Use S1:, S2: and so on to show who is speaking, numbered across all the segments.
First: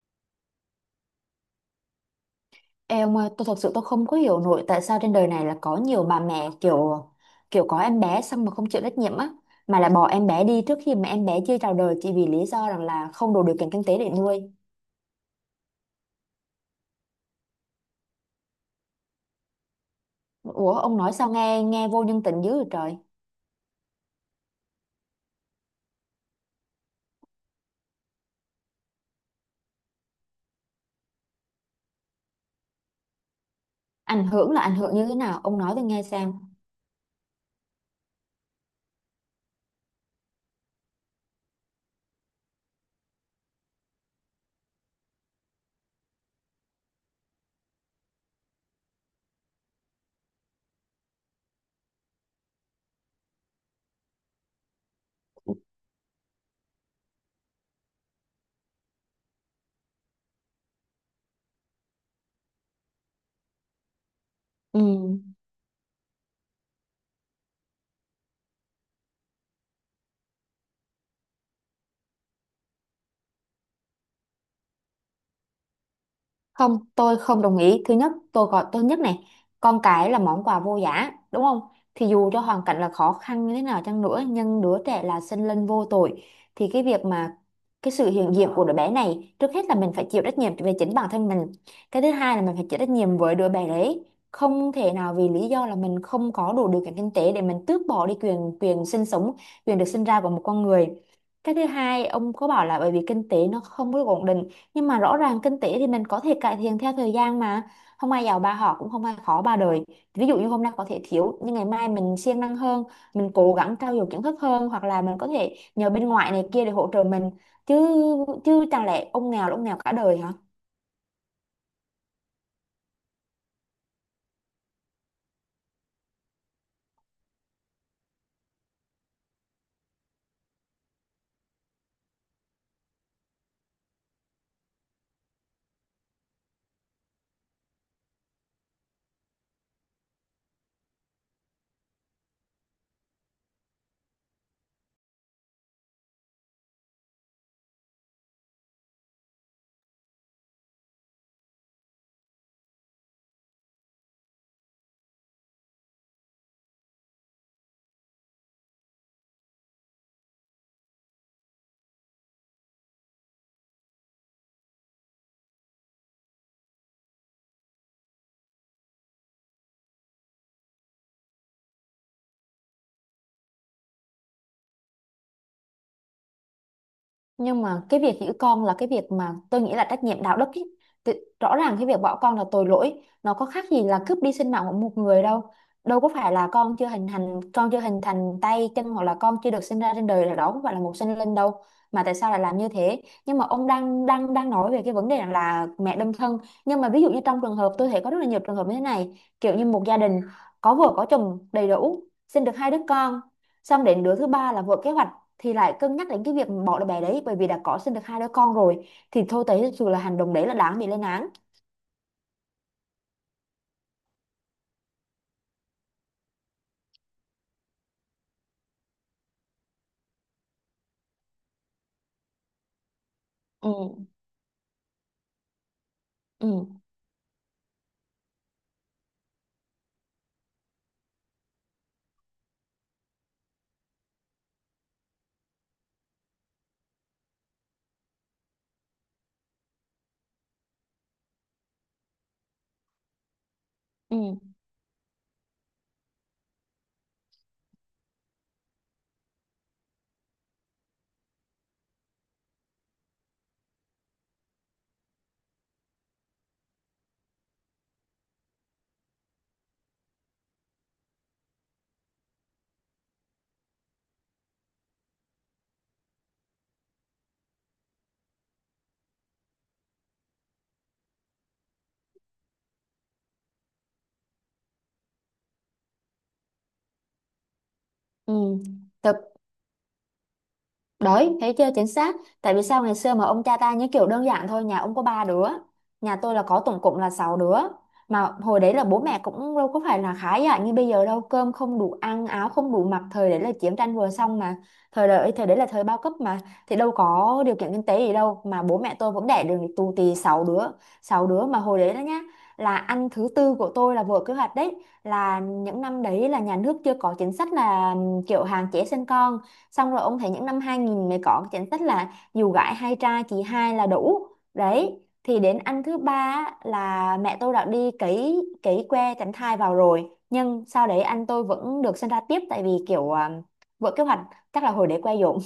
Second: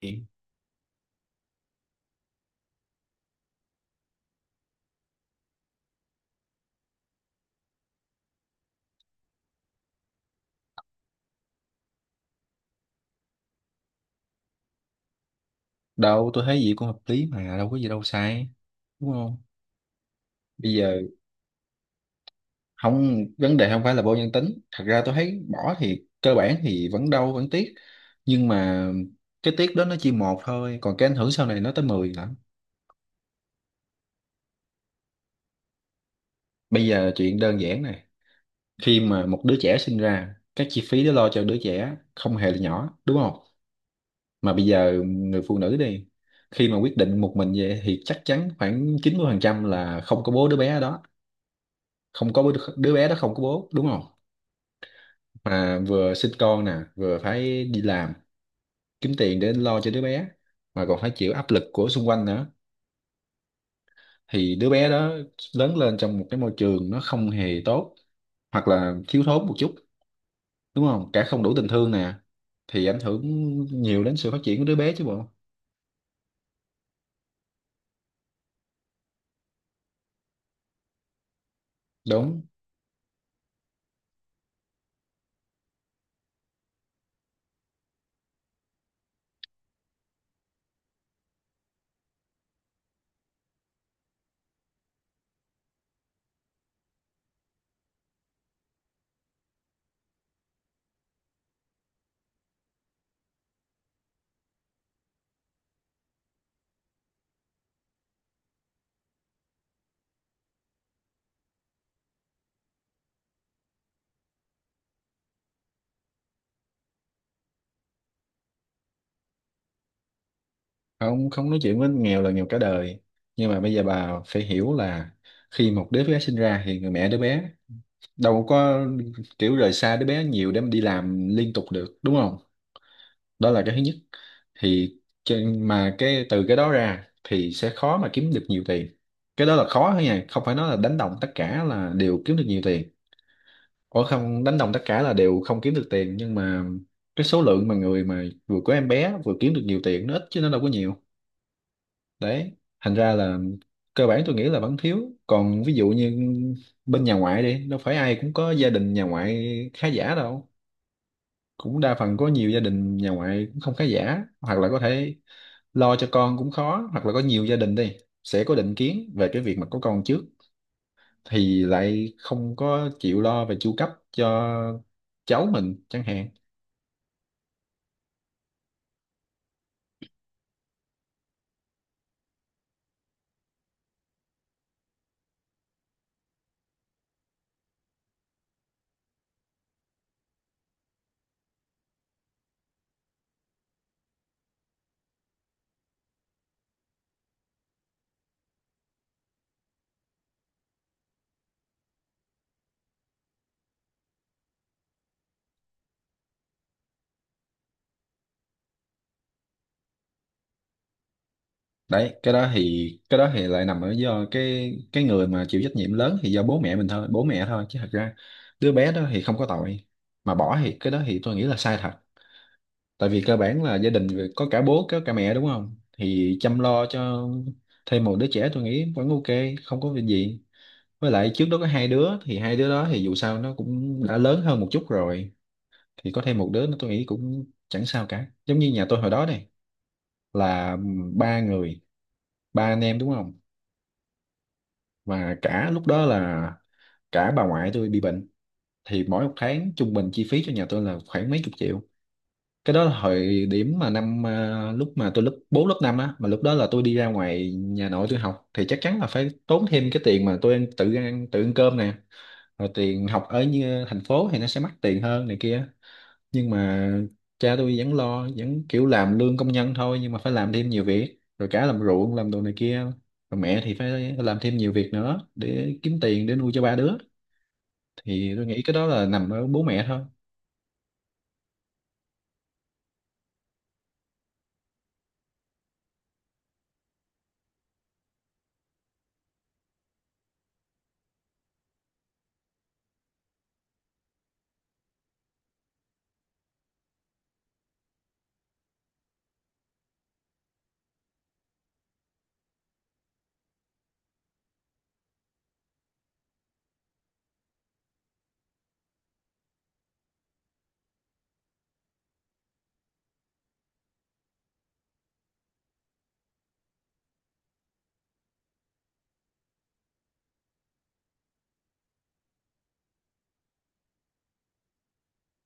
S1: Thì
S2: Ê ông ơi, tôi thật sự không có hiểu nổi tại sao trên đời này là có nhiều bà mẹ kiểu kiểu có em bé xong mà không chịu trách nhiệm á, mà lại bỏ em bé đi trước khi mà em bé chưa chào đời chỉ vì lý do rằng là không đủ điều kiện kinh tế để nuôi.
S1: đâu, tôi thấy gì cũng hợp lý mà đâu có gì đâu sai, đúng không? Bây
S2: Ủa ông
S1: giờ
S2: nói sao nghe nghe vô nhân tính dữ vậy trời.
S1: không, vấn đề không phải là vô nhân tính, thật ra tôi thấy bỏ thì cơ bản thì vẫn đau vẫn tiếc, nhưng mà cái tiếc đó nó chỉ một thôi, còn cái ảnh hưởng sau này nó tới 10 lắm.
S2: Ảnh hưởng là ảnh hưởng như thế nào? Ông nói tôi nghe xem.
S1: Bây giờ chuyện đơn giản này, khi mà một đứa trẻ sinh ra, các chi phí để lo cho đứa trẻ không hề là nhỏ, đúng không? Mà bây giờ người phụ nữ đi, khi mà quyết định một mình vậy thì chắc chắn khoảng 90% là không có bố đứa bé đó. Không có bố đứa bé đó, không có bố, đúng không? Mà vừa sinh con nè, vừa phải đi làm kiếm tiền để lo cho đứa bé, mà còn phải chịu áp lực của xung quanh nữa. Thì đứa
S2: Ừ.
S1: bé đó lớn lên trong một cái môi trường nó không hề tốt, hoặc là thiếu thốn một chút, đúng không, cả không đủ tình thương nè, thì ảnh hưởng nhiều đến sự phát triển của đứa bé chứ bộ.
S2: Không, tôi không đồng ý. Thứ nhất, tôi gọi tôi nhất này, con cái là món quà vô giá, đúng không? Thì dù cho
S1: Đúng
S2: hoàn cảnh là khó khăn như thế nào chăng nữa, nhưng đứa trẻ là sinh linh vô tội. Thì cái việc mà cái sự hiện diện của đứa bé này, trước hết là mình phải chịu trách nhiệm về chính bản thân mình. Cái thứ hai là mình phải chịu trách nhiệm với đứa bé đấy. Không thể nào vì lý do là mình không có đủ điều kiện kinh tế để mình tước bỏ đi quyền quyền sinh sống, quyền được sinh ra của một con người. Cái thứ hai, ông có bảo là bởi vì kinh tế nó không có được ổn định, nhưng mà rõ ràng kinh tế thì mình có thể cải thiện theo thời gian mà, không ai giàu ba họ cũng không ai khó ba đời, ví dụ như hôm nay có thể thiếu nhưng ngày mai mình siêng năng hơn, mình cố gắng trau dồi kiến thức hơn hoặc là mình có thể nhờ bên ngoại này kia để hỗ trợ mình chứ. Chẳng lẽ ông nghèo là ông nghèo cả đời hả?
S1: không, không nói chuyện với nghèo là nghèo cả đời, nhưng mà bây giờ bà phải hiểu là khi một đứa bé sinh ra thì người mẹ đứa bé đâu có kiểu rời xa đứa bé nhiều để mà đi làm liên tục được, đúng không? Đó là cái thứ nhất. Thì mà cái từ cái đó ra thì sẽ khó mà kiếm được nhiều tiền. Cái đó là khó thôi nha, không phải nói là đánh đồng tất cả là đều kiếm được nhiều tiền. Ủa, không đánh đồng tất cả là đều không kiếm được tiền, nhưng mà cái số lượng mà người mà vừa có em bé vừa kiếm được nhiều tiền nó ít chứ nó đâu có nhiều. Đấy, thành ra là cơ bản tôi nghĩ là vẫn thiếu. Còn ví dụ như bên nhà ngoại đi, đâu phải ai cũng có gia đình nhà ngoại khá giả đâu, cũng đa phần có nhiều gia đình nhà ngoại cũng không khá giả, hoặc là có thể lo cho con cũng khó, hoặc là có nhiều gia đình đi sẽ có định kiến về cái việc mà có con trước thì lại không có chịu lo về chu cấp cho cháu mình chẳng hạn.
S2: Nhưng mà cái việc giữ con là cái việc mà tôi nghĩ là trách nhiệm đạo đức ý. Thì rõ ràng cái việc bỏ con là tội lỗi, nó có khác gì là cướp đi sinh mạng của một người đâu, đâu có phải là con chưa hình thành, tay chân hoặc là con chưa được sinh ra trên đời là đó không phải là một sinh linh đâu, mà tại sao lại làm như thế. Nhưng mà ông đang đang đang nói về cái vấn đề là mẹ đơn thân, nhưng mà ví dụ như trong trường hợp tôi thấy có rất là nhiều trường hợp như thế này, kiểu như một gia đình có vợ có chồng đầy đủ sinh được hai đứa con, xong đến đứa thứ ba là vợ kế hoạch thì lại cân nhắc đến cái việc bỏ đứa bé đấy bởi vì đã có sinh được hai đứa con rồi thì thôi, thấy thực sự là hành động đấy là đáng bị lên án.
S1: Đấy, cái đó thì lại nằm ở do cái người mà chịu trách nhiệm lớn thì do bố mẹ mình thôi, bố mẹ thôi, chứ thật ra đứa bé đó thì không có tội. Mà bỏ thì cái đó thì tôi nghĩ là sai thật, tại vì cơ bản
S2: Ừ.
S1: là gia đình vì có cả bố có cả mẹ, đúng không, thì
S2: Ừ.
S1: chăm lo cho thêm một đứa trẻ tôi nghĩ vẫn ok, không có việc gì. Với lại trước đó có hai đứa thì hai đứa đó thì dù sao nó cũng đã lớn hơn một chút rồi, thì có thêm một đứa nữa tôi nghĩ cũng chẳng sao cả. Giống như nhà tôi hồi đó này, là ba người, ba anh em, đúng không?
S2: ừ
S1: Và cả lúc đó là cả bà ngoại tôi bị bệnh, thì mỗi một tháng trung bình chi phí cho nhà tôi là khoảng mấy chục triệu. Cái đó là thời điểm mà lúc mà tôi lớp 4 lớp 5 á, mà lúc đó là tôi đi ra ngoài nhà nội tôi học thì chắc chắn là phải tốn thêm cái tiền mà tôi ăn, tự ăn cơm nè, rồi tiền học ở như thành phố thì nó sẽ mắc tiền hơn này kia. Nhưng mà cha tôi vẫn lo, vẫn kiểu làm lương công nhân thôi nhưng mà phải làm thêm nhiều việc, rồi cả làm ruộng làm đồ này kia, rồi mẹ thì phải làm thêm nhiều việc nữa để kiếm tiền để nuôi cho ba đứa. Thì
S2: ừ
S1: tôi nghĩ cái đó là
S2: tớ
S1: nằm ở bố mẹ thôi.
S2: Đấy, thấy chưa chính xác. Tại vì sao ngày xưa mà ông cha ta như kiểu đơn giản thôi, nhà ông có ba đứa, nhà tôi là có tổng cộng là 6 đứa. Mà hồi đấy là bố mẹ cũng đâu có phải là khá giả như bây giờ đâu, cơm không đủ ăn, áo không đủ mặc, thời đấy là chiến tranh vừa xong mà. Thời đấy là thời bao cấp mà, thì đâu có điều kiện kinh tế gì đâu mà bố mẹ tôi vẫn đẻ được tù tì 6 đứa, 6 đứa mà hồi đấy đó nhá, là ăn thứ tư của tôi là vừa kế hoạch đấy, là những năm đấy là nhà nước chưa có chính sách là kiểu hạn chế sinh con. Xong rồi ông thấy những năm 2000 mới có cái chính sách là dù gái hay trai chỉ hai là đủ. Đấy thì đến anh thứ ba á, là mẹ tôi đã đi cấy cấy que tránh thai vào rồi nhưng sau đấy anh tôi vẫn được sinh ra tiếp, tại vì kiểu vỡ kế hoạch, chắc là hồi đấy que dỗm.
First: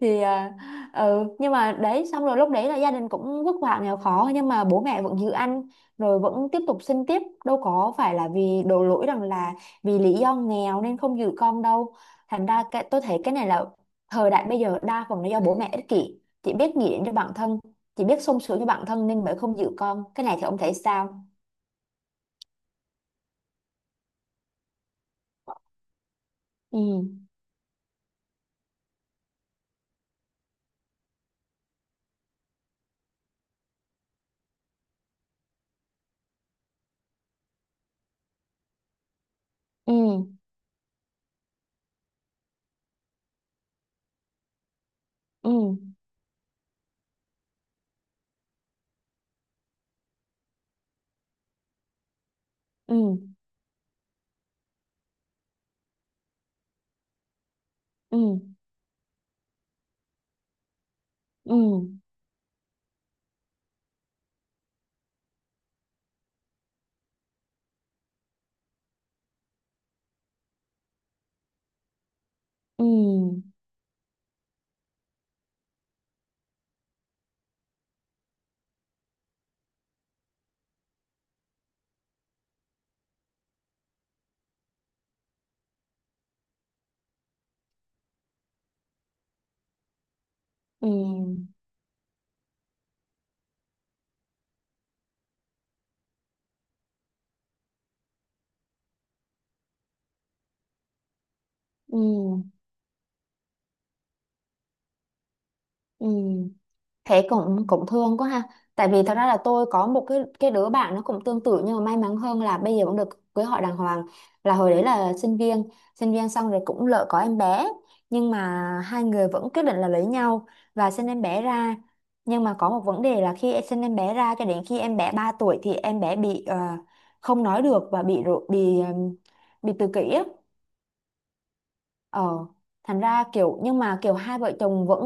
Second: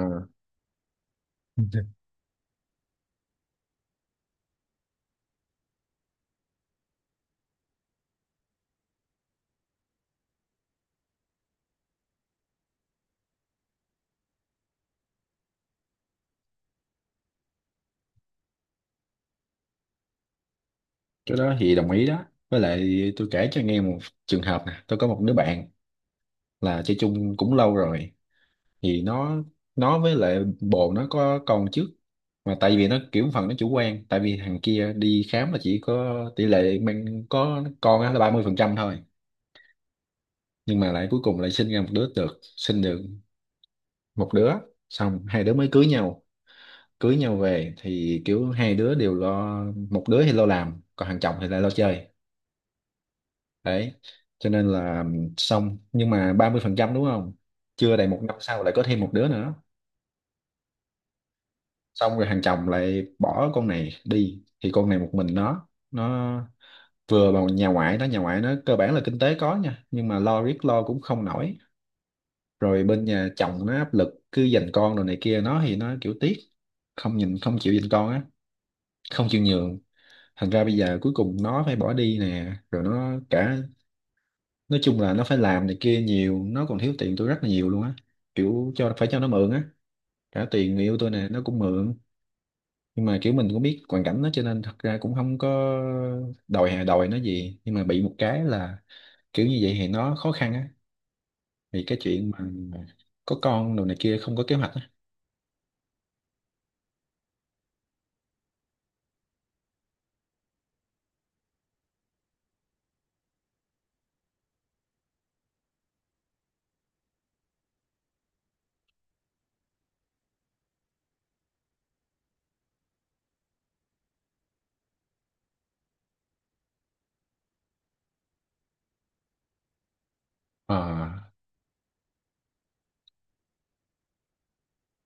S2: thì à, ừ nhưng mà
S1: Ờ,
S2: đấy, xong rồi lúc đấy là gia đình cũng vất vả nghèo khó nhưng mà bố mẹ vẫn giữ ăn rồi vẫn tiếp tục sinh tiếp, đâu có phải là vì đổ lỗi rằng là vì lý do nghèo nên không giữ con đâu. Thành ra cái, tôi thấy cái này là thời đại bây giờ đa phần là do bố mẹ ích kỷ chỉ biết nghĩ đến cho bản thân, chỉ biết sung sướng cho bản thân nên mới không giữ con cái này, thì ông thấy sao?
S1: cái đó thì đồng ý đó. Với lại tôi kể cho nghe một trường hợp nè. Tôi có một đứa bạn là chơi
S2: Ừ.
S1: chung cũng lâu rồi, thì nó với lại bồ nó có con trước, mà tại vì nó kiểu phần nó chủ quan tại vì thằng kia đi khám là chỉ có tỷ lệ mang có con á là 30% thôi,
S2: Ừ.
S1: nhưng mà lại cuối cùng lại sinh ra một đứa, được sinh được một đứa, xong hai đứa mới
S2: Ừ.
S1: cưới nhau. Cưới nhau về thì kiểu hai đứa đều lo, một đứa thì lo làm còn thằng chồng thì lại lo chơi.
S2: Ừ.
S1: Đấy, cho nên là xong. Nhưng mà 30% đúng không, chưa đầy
S2: Ừ.
S1: một năm sau lại có thêm một đứa nữa.
S2: ừ
S1: Xong rồi hàng chồng lại bỏ con này đi, thì con này một mình nó vừa vào nhà ngoại nó, nhà ngoại nó cơ bản là kinh tế có nha, nhưng mà lo riết lo cũng không nổi. Rồi bên nhà
S2: ừ
S1: chồng nó áp lực cứ giành con rồi này kia, nó thì nó kiểu tiếc, không nhìn, không chịu giành con á, không chịu nhường. Thành ra bây giờ cuối cùng nó phải bỏ đi nè, rồi nó cả, nói chung là nó phải làm này kia nhiều, nó còn thiếu tiền tôi rất là nhiều luôn á, kiểu cho, phải cho nó mượn á, cả tiền người yêu tôi nè nó
S2: ừ
S1: cũng mượn. Nhưng mà kiểu mình cũng biết hoàn cảnh nó cho nên thật ra cũng không có đòi nó gì, nhưng mà bị một cái là kiểu như vậy thì nó khó khăn á, vì cái
S2: ừ
S1: chuyện mà có con đồ này kia không có kế hoạch á.
S2: ừ Thế cũng cũng thương quá ha. Tại vì thật ra là tôi có một cái đứa bạn nó cũng tương tự nhưng mà may mắn hơn là bây giờ cũng được cưới hỏi đàng hoàng. Là hồi đấy là sinh viên xong rồi cũng lỡ có em bé nhưng mà hai người vẫn quyết định là lấy nhau và sinh em bé ra. Nhưng mà có một vấn đề là khi sinh em bé ra cho đến khi em bé 3 tuổi thì em bé bị không nói được và bị tự kỷ á.
S1: à,
S2: Ờ, thành ra kiểu, nhưng mà kiểu hai vợ chồng vẫn,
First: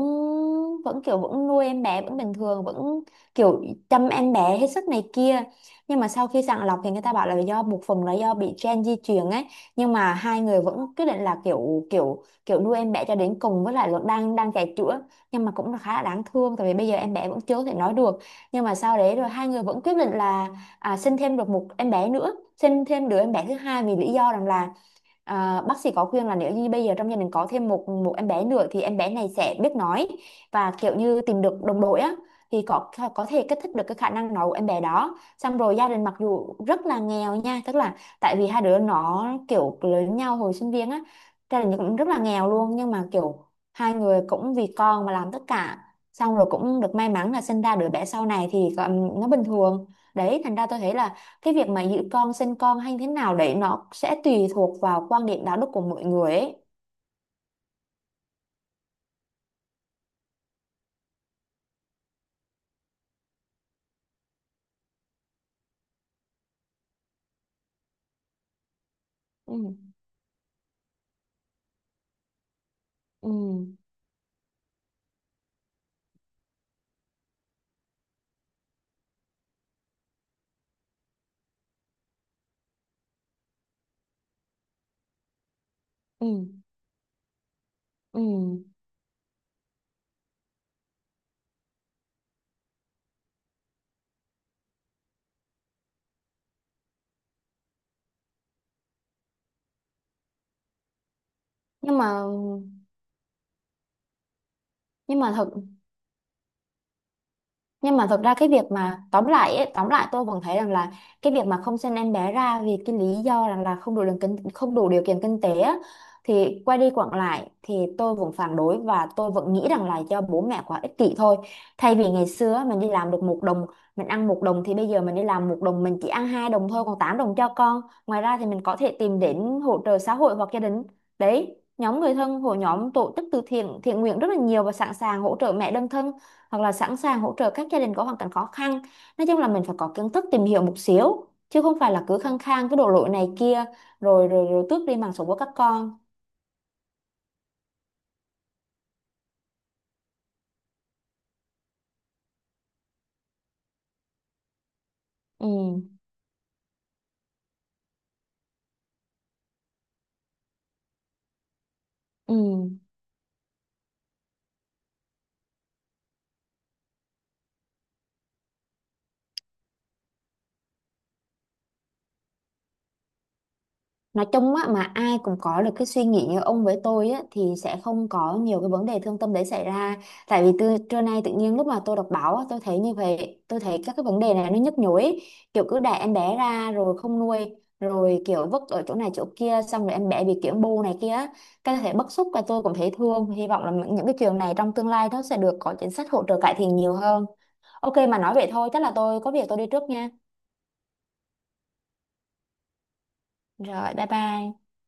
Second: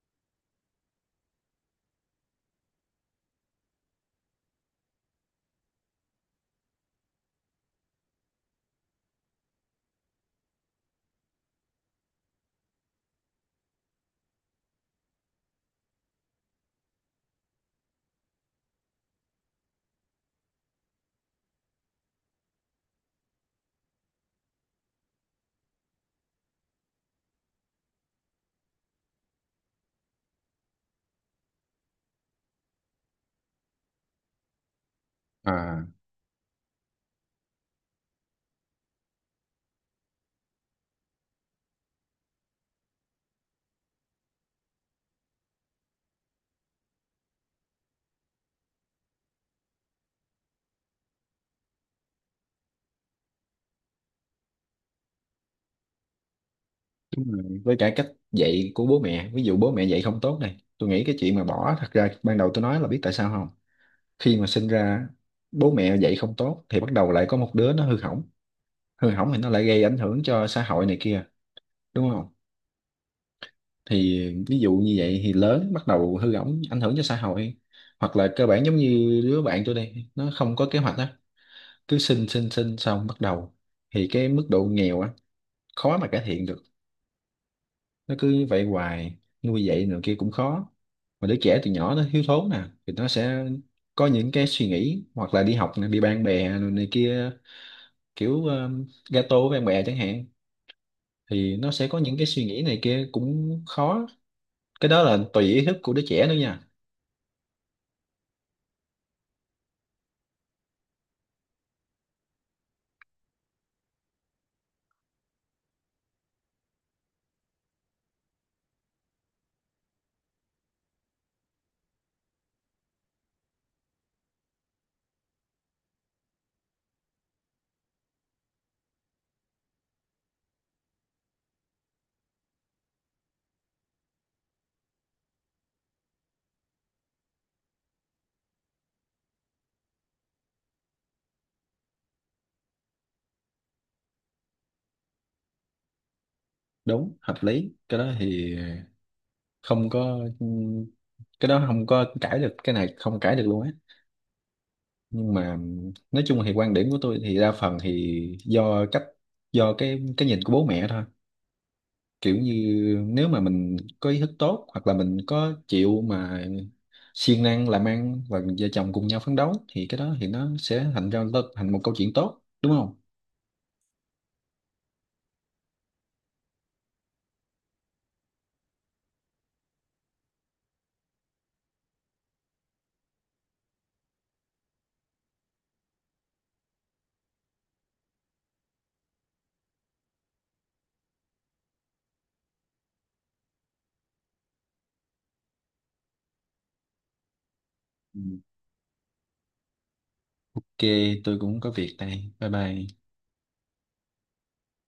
S2: vẫn kiểu vẫn nuôi em bé vẫn bình thường, vẫn kiểu chăm em bé hết sức này kia, nhưng mà sau khi sàng lọc thì người ta bảo là do một phần là do bị gen di truyền ấy, nhưng mà hai người vẫn quyết định là kiểu kiểu kiểu nuôi em bé cho đến cùng, với lại vẫn đang đang chạy chữa. Nhưng mà cũng là khá là đáng thương tại vì bây giờ em bé vẫn chưa thể nói được. Nhưng mà sau đấy rồi hai người vẫn quyết định là sinh thêm được một em bé nữa, sinh thêm đứa em bé thứ hai vì lý do rằng là, à, bác sĩ có khuyên là nếu như bây giờ trong gia đình có thêm một một em bé nữa thì em bé này sẽ biết nói và kiểu như tìm được đồng đội á, thì có thể kích thích được cái khả năng nói của em bé đó. Xong rồi
S1: à,
S2: gia đình mặc dù rất là nghèo nha, tức là tại vì hai đứa nó kiểu lớn nhau hồi sinh viên á, gia đình cũng rất là nghèo luôn, nhưng mà kiểu hai người cũng vì con mà làm tất cả. Xong rồi cũng được may mắn là sinh ra đứa bé sau này thì nó bình thường. Đấy, thành ra tôi thấy là cái việc mà giữ con sinh con hay thế nào đấy nó sẽ tùy thuộc vào quan điểm đạo đức của mỗi người ấy.
S1: Đúng rồi. Với cả cách dạy của bố mẹ, ví dụ bố mẹ dạy không tốt này, tôi nghĩ cái chuyện mà bỏ thật ra ban đầu tôi nói là biết tại sao không. Khi mà sinh ra bố mẹ dạy không tốt thì bắt đầu lại có một đứa nó hư hỏng, hư hỏng thì nó lại
S2: Ừ.
S1: gây ảnh hưởng cho xã hội này kia, đúng không?
S2: Ừ.
S1: Thì ví dụ như vậy thì lớn bắt đầu hư hỏng ảnh hưởng cho xã hội, hoặc là cơ bản giống như đứa bạn tôi đây, nó không có kế hoạch á, cứ sinh sinh sinh xong bắt đầu thì cái mức độ nghèo á khó mà cải thiện
S2: ừ
S1: được, nó
S2: ừ
S1: cứ vậy hoài, nuôi dạy nữa kia cũng khó. Mà đứa trẻ từ nhỏ nó thiếu thốn nè thì nó sẽ có những cái suy nghĩ, hoặc là đi học nè, bị bạn bè này kia, kiểu gato với bạn bè chẳng hạn, thì nó sẽ có
S2: nhưng
S1: những
S2: mà
S1: cái suy nghĩ này kia cũng khó. Cái đó là
S2: nhưng mà
S1: tùy
S2: thật
S1: ý thức của đứa trẻ nữa nha.
S2: nhưng mà thực ra cái việc mà tóm lại ấy, tóm lại tôi vẫn thấy rằng là cái việc mà không sinh em bé ra vì cái lý do rằng là không đủ điều kiện kinh tế á, thì quay đi quẩn lại thì tôi vẫn phản đối và tôi vẫn nghĩ rằng là do bố mẹ quá ích kỷ thôi. Thay vì ngày xưa á, mình đi làm được một đồng mình ăn một đồng, thì bây giờ mình đi làm một đồng mình chỉ ăn hai đồng thôi còn 8 đồng cho con. Ngoài ra thì mình có thể tìm đến hỗ trợ xã hội hoặc gia đình, đấy, nhóm người thân, hội nhóm, tổ chức từ thiện thiện nguyện rất là nhiều và sẵn sàng hỗ trợ mẹ đơn thân hoặc là sẵn sàng hỗ trợ các gia đình có hoàn cảnh khó khăn. Nói chung là mình phải có kiến thức tìm hiểu một xíu chứ không phải là cứ khăng khăng cái đổ lỗi này kia rồi rồi rồi tước đi mạng sống của các con.
S1: Đúng, hợp lý. Cái đó thì không có, cái đó không có cãi được, cái này không cãi được luôn á. Nhưng mà
S2: Ừ.
S1: nói chung thì quan điểm của tôi thì đa phần thì do cách, do cái nhìn của bố mẹ thôi. Kiểu
S2: Ừ.
S1: như nếu mà mình có ý thức tốt, hoặc là mình có chịu mà siêng năng làm ăn và vợ chồng cùng nhau phấn đấu, thì cái đó thì nó sẽ thành ra thành một câu chuyện tốt, đúng không?
S2: Nói chung á, mà ai cũng có được cái suy nghĩ như ông với tôi á thì sẽ không có nhiều cái vấn đề thương tâm đấy xảy ra. Tại vì từ trưa nay tự nhiên lúc mà tôi đọc báo á, tôi thấy như vậy, tôi thấy các cái vấn đề này nó nhức nhối ấy. Kiểu cứ đẻ em bé ra rồi không nuôi rồi kiểu vứt ở chỗ này chỗ kia, xong rồi em bé bị kiểu bô này kia á. Cái thể bức xúc và tôi cũng thấy thương, hy vọng là những cái trường này trong tương lai nó sẽ được có chính sách hỗ trợ cải thiện nhiều hơn. Ok, mà
S1: Ừ.
S2: nói vậy thôi, chắc là tôi có việc tôi đi trước nha.
S1: Ok, tôi cũng có việc đây. Bye bye.
S2: Rồi, bye bye.